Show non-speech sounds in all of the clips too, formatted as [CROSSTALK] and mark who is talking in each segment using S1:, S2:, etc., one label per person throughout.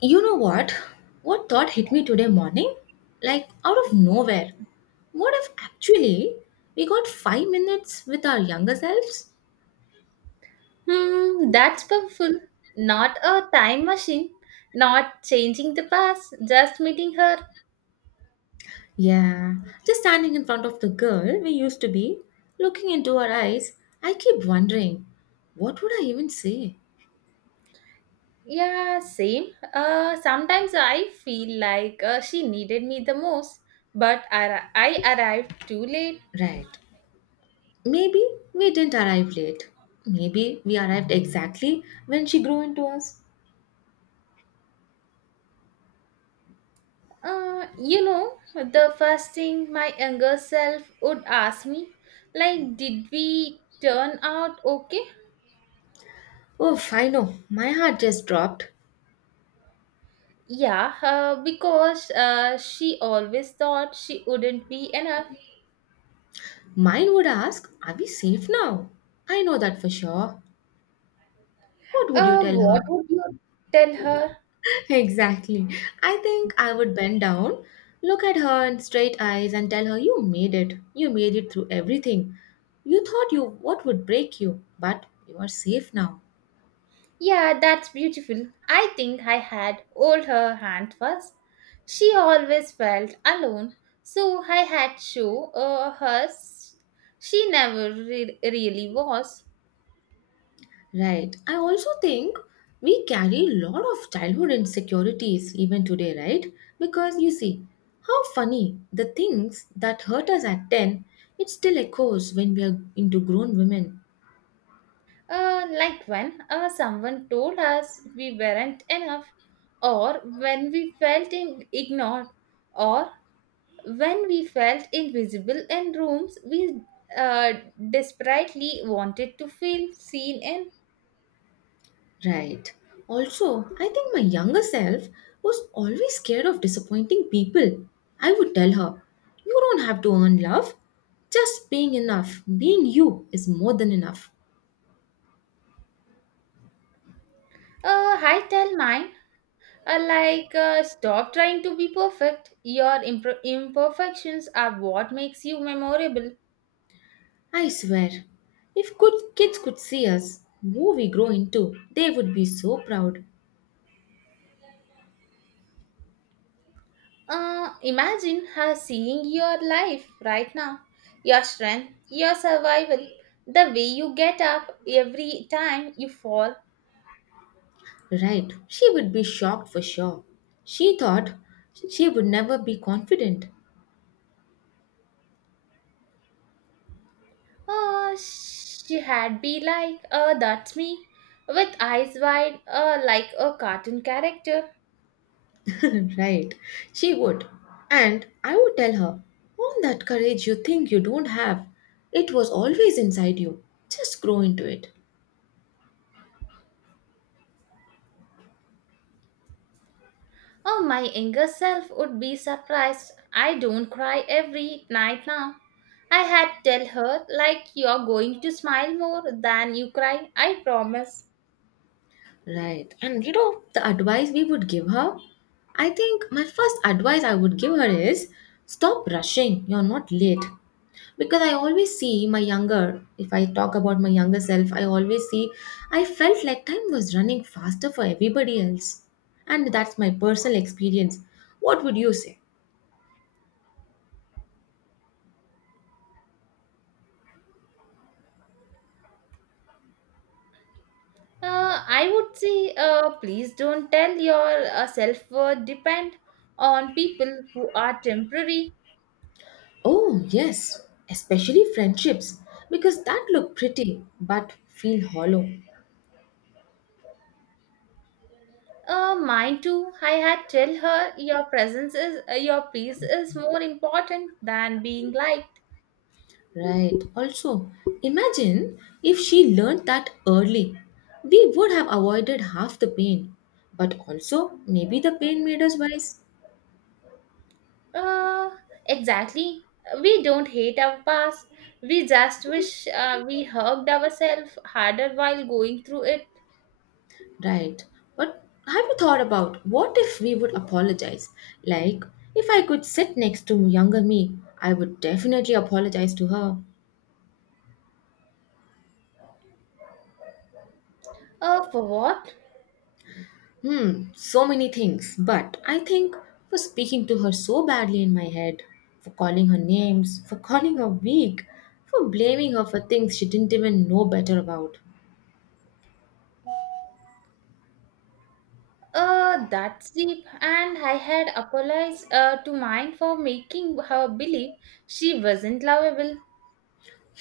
S1: You know what? What thought hit me today morning? Like out of nowhere. What if actually we got 5 minutes with our younger selves?
S2: Hmm, that's powerful. Not a time machine, not changing the past, just meeting her.
S1: Yeah, just standing in front of the girl we used to be, looking into her eyes, I keep wondering, what would I even say?
S2: Yeah, same. Sometimes I feel like she needed me the most, but I arrived too late.
S1: Right. Maybe we didn't arrive late. Maybe we arrived exactly when she grew into us.
S2: The first thing my younger self would ask me, like, did we turn out okay?
S1: Oh, I know. My heart just dropped.
S2: Yeah, because she always thought she wouldn't be enough.
S1: Mine would ask, Are we safe now? I know that for sure. What would you tell
S2: What
S1: her?
S2: would you tell her?
S1: [LAUGHS] Exactly. I think I would bend down, look at her in straight eyes, and tell her, You made it. You made it through everything. You thought you what would break you, but you are safe now.
S2: Yeah, that's beautiful. I think I had hold her hand first. She always felt alone, so I had show she never really was.
S1: Right. I also think we carry a lot of childhood insecurities even today, right? Because you see, how funny the things that hurt us at 10, it still echoes when we are into grown women.
S2: Like when someone told us we weren't enough, or when we felt ignored, or when we felt invisible in rooms we uh, desperately wanted to feel seen in.
S1: Right. Also, I think my younger self was always scared of disappointing people. I would tell her, You don't have to earn love. Just being enough, being you is more than enough.
S2: I tell mine, stop trying to be perfect. Your imperfections are what makes you memorable.
S1: I swear, if good kids could see us, who we grow into, they would be so proud.
S2: Imagine her seeing your life right now, your strength, your survival, the way you get up every time you fall.
S1: Right, she would be shocked for sure. She thought she would never be confident.
S2: She had be like, that's me, with eyes wide, like a cartoon character.
S1: [LAUGHS] Right, she would. And I would tell her, all that courage you think you don't have, it was always inside you. Just grow into it.
S2: Oh, my younger self would be surprised. I don't cry every night now. I had tell her like you're going to smile more than you cry. I promise.
S1: Right, and you know, the advice we would give her, I think my first advice I would give her is stop rushing, you're not late. Because I always see my younger if I talk about my younger self, I always see I felt like time was running faster for everybody else, and that's my personal experience. What would you say?
S2: I would say, please don't tell your self worth depend on people who are temporary.
S1: Oh yes, especially friendships, because that look pretty but feel hollow.
S2: Mine too. I had tell her your presence is your peace is more important than being liked.
S1: Right, also, imagine if she learned that early, we would have avoided half the pain, but also maybe the pain made us wise.
S2: Uh, exactly. We don't hate our past. We just wish we hugged ourselves harder while going through it.
S1: Right. But have you thought about what if we would apologize? Like, if I could sit next to younger me, I would definitely apologize to her.
S2: For what?
S1: Hmm, so many things. But I think for speaking to her so badly in my head, for calling her names, for calling her weak, for blaming her for things she didn't even know better about.
S2: That's deep. And I had apologized to mine for making her believe she wasn't lovable.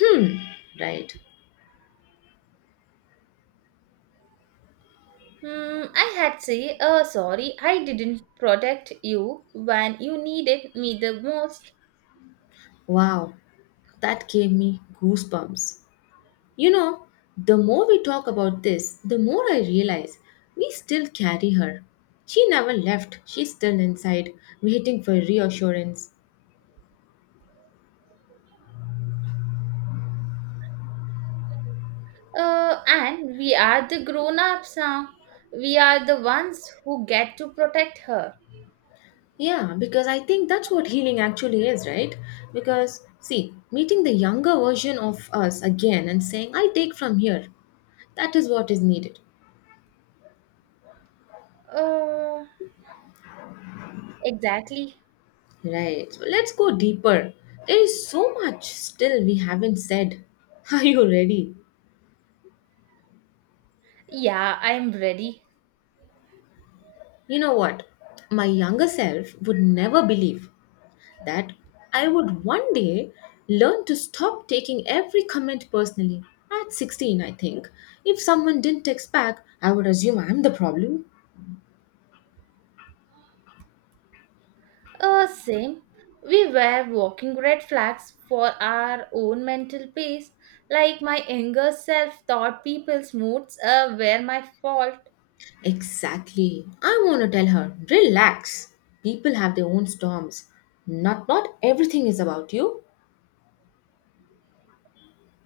S1: Hmm, right.
S2: Hmm, I had say, sorry, I didn't protect you when you needed me the most.
S1: Wow, that gave me goosebumps. You know, the more we talk about this, the more I realize we still carry her. She never left, she's still inside, waiting for reassurance.
S2: And we are the grown-ups now. We are the ones who get to protect her.
S1: Yeah, because I think that's what healing actually is, right? Because, see, meeting the younger version of us again and saying, I take from here, that is what is needed.
S2: Uh, exactly.
S1: Right, so let's go deeper. There is so much still we haven't said. [LAUGHS] Are you ready?
S2: Yeah, I'm ready.
S1: You know what? My younger self would never believe that I would one day learn to stop taking every comment personally. At 16, I think. If someone didn't text back, I would assume I'm the problem.
S2: Same. We were walking red flags for our own mental peace. Like my younger self thought people's moods were my fault.
S1: Exactly. I want to tell her, relax. People have their own storms. Not everything is about you. [LAUGHS]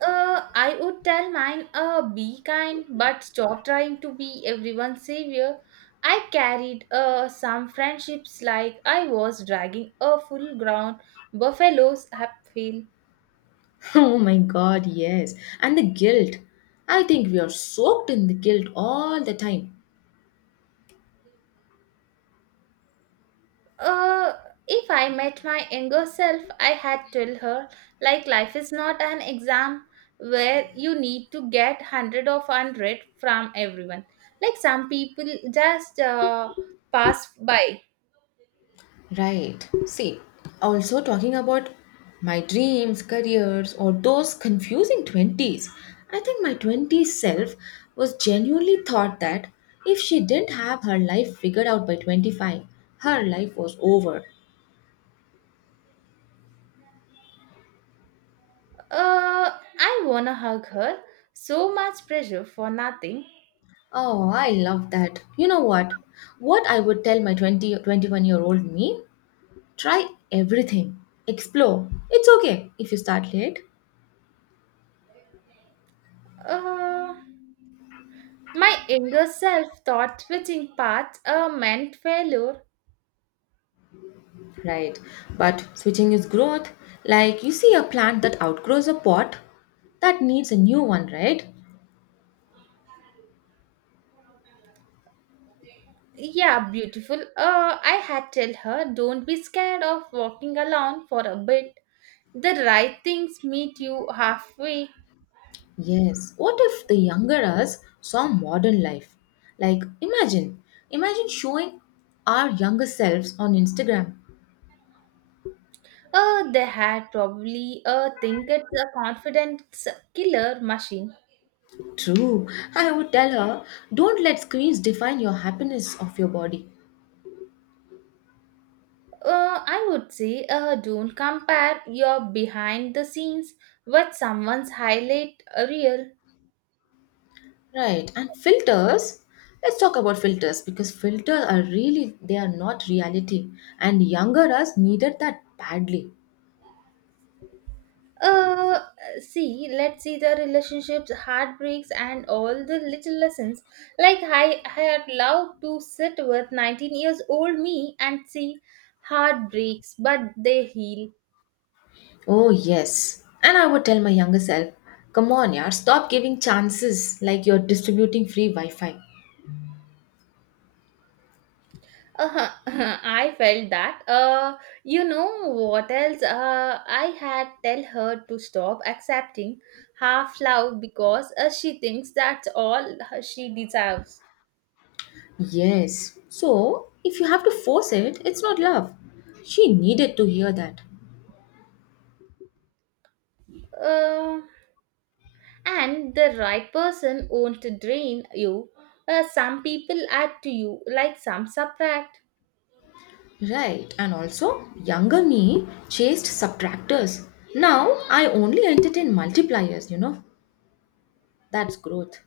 S2: I would tell mine, be kind, but stop trying to be everyone's savior. I carried some friendships like I was dragging a full ground buffalo's uphill.
S1: Oh my god, yes. And the guilt. I think we are soaked in the guilt all the time.
S2: Uh, if I met my younger self, I had told her, like, life is not an exam where you need to get 100 of 100 from everyone. Like, some people just pass by.
S1: Right. See, also talking about my dreams, careers, or those confusing 20s, I think my 20s self was genuinely thought that if she didn't have her life figured out by 25, her life was over.
S2: Uh, I wanna hug her. So much pressure for nothing.
S1: Oh, I love that. You know what? What I would tell my 2021 year old me? Try everything. Explore. It's okay if you start late.
S2: Uh, my younger self thought switching paths meant failure.
S1: Right. But switching is growth. Like you see a plant that outgrows a pot that needs a new one, right?
S2: Yeah, beautiful. I had tell her, don't be scared of walking alone for a bit. The right things meet you halfway.
S1: Yes. What if the younger us saw modern life? Like imagine, imagine showing our younger selves on Instagram.
S2: They had probably think it's a confidence killer machine.
S1: True. I would tell her, don't let screens define your happiness of your body.
S2: I would say don't compare your behind the scenes with someone's highlight reel.
S1: Right. And filters. Let's talk about filters because filters are really they are not reality, and younger us needed that badly.
S2: Uh, See, let's see the relationships, heartbreaks, and all the little lessons. Like I had loved to sit with 19 years old me and see heartbreaks, but they heal.
S1: Oh, yes. And I would tell my younger self, come on, yaar, stop giving chances like you're distributing free Wi Fi.
S2: Uh-huh. [LAUGHS] I felt that. You know what else? I had tell her to stop accepting half love because she thinks that's all she deserves.
S1: Yes. So, if you have to force it, it's not love. She needed to hear that.
S2: Uh, and the right person won't drain you. Some people add to you, like some subtract.
S1: Right. And also, younger me chased subtractors. Now, I only entertain multipliers, you know. That's growth.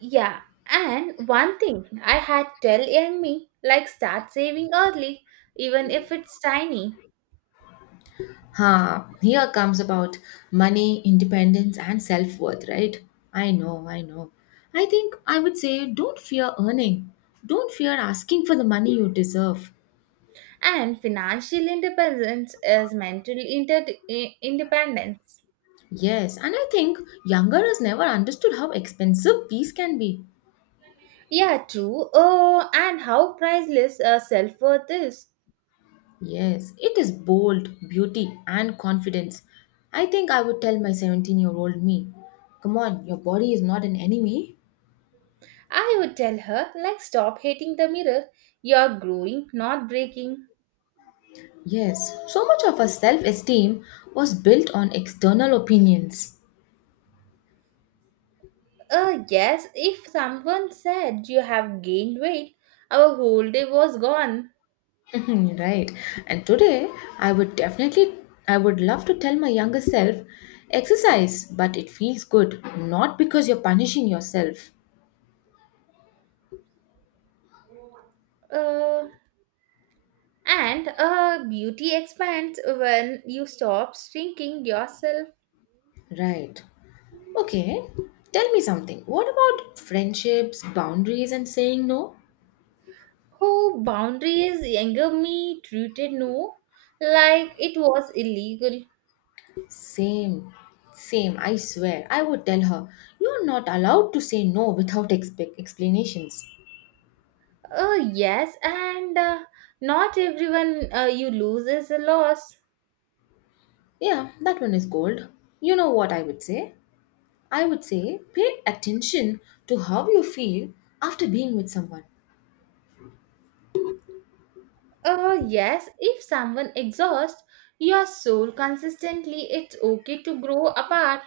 S2: Yeah, and one thing I had tell young me, like start saving early, even if it's tiny.
S1: Ha, here comes about money, independence, and self worth, right? I know, I know. I think I would say don't fear earning. Don't fear asking for the money you deserve.
S2: And financial independence is mental independence.
S1: Yes, and I think younger has never understood how expensive peace can be.
S2: Yeah, true. Oh, and how priceless self worth is.
S1: Yes, it is bold, beauty, and confidence. I think I would tell my 17-year-old me, come on, your body is not an enemy.
S2: I would tell her, like, stop hating the mirror. You're growing, not breaking.
S1: Yes, so much of our self esteem was built on external opinions.
S2: Yes, if someone said you have gained weight, our whole day was gone.
S1: Mhm, right. And today, I would definitely, I would love to tell my younger self, exercise, but it feels good, not because you're punishing yourself.
S2: Uh, and Beauty expands when you stop shrinking yourself.
S1: Right. Okay. Tell me something. What about friendships, boundaries, and saying no?
S2: Who boundaries? Younger me treated no like it was illegal.
S1: Same. Same. I swear. I would tell her, you're not allowed to say no without explanations.
S2: Yes, and not everyone you lose is a loss.
S1: Yeah, that one is gold. You know what I would say? I would say pay attention to how you feel after being with someone.
S2: Yes, if someone exhausts your soul consistently, it's okay to grow apart.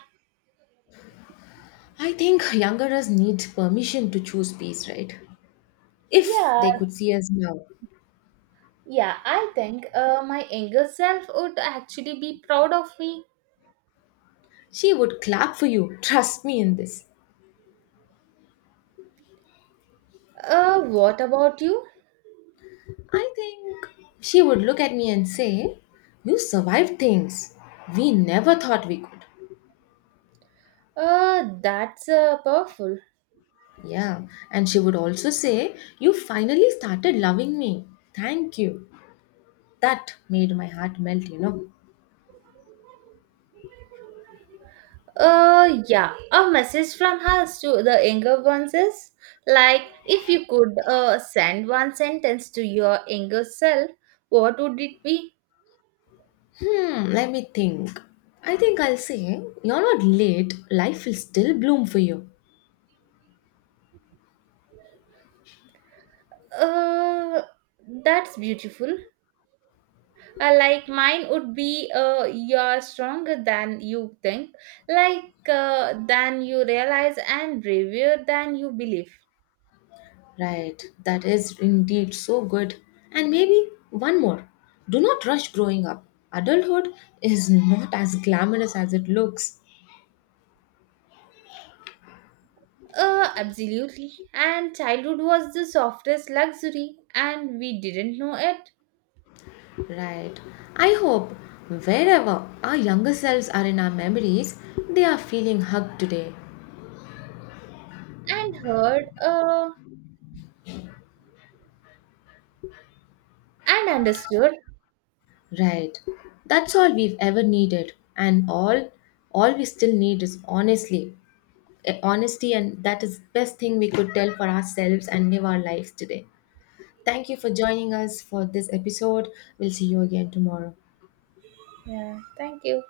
S1: I think youngerers need permission to choose peace, right? If
S2: Yeah.
S1: they could see us now,
S2: Yeah, I think my younger self would actually be proud of me.
S1: she would clap for you. Trust me in this.
S2: What about you?
S1: I think she would look at me and say, You survived things we never thought we could.
S2: That's powerful.
S1: Yeah, and she would also say, You finally started loving me. Thank you. That made my heart melt, you know.
S2: Yeah, a message from us to the younger ones is like if you could send one sentence to your younger self, what would it be?
S1: Hmm, let me think. I think I'll say, You're not late, life will still bloom for you.
S2: Uh, that's beautiful. Like mine would be you're stronger than you think, like than you realize, and braver than you believe.
S1: Right, that is indeed so good. And maybe one more. Do not rush growing up. Adulthood is not as glamorous as it looks.
S2: Absolutely. And childhood was the softest luxury, and we didn't know it.
S1: Right. I hope wherever our younger selves are in our memories, they are feeling hugged today.
S2: And heard, and understood.
S1: Right. That's all we've ever needed. And all we still need is honestly honesty, and that is best thing we could tell for ourselves and live our lives today. Thank you for joining us for this episode. We'll see you again tomorrow.
S2: Yeah. Thank you.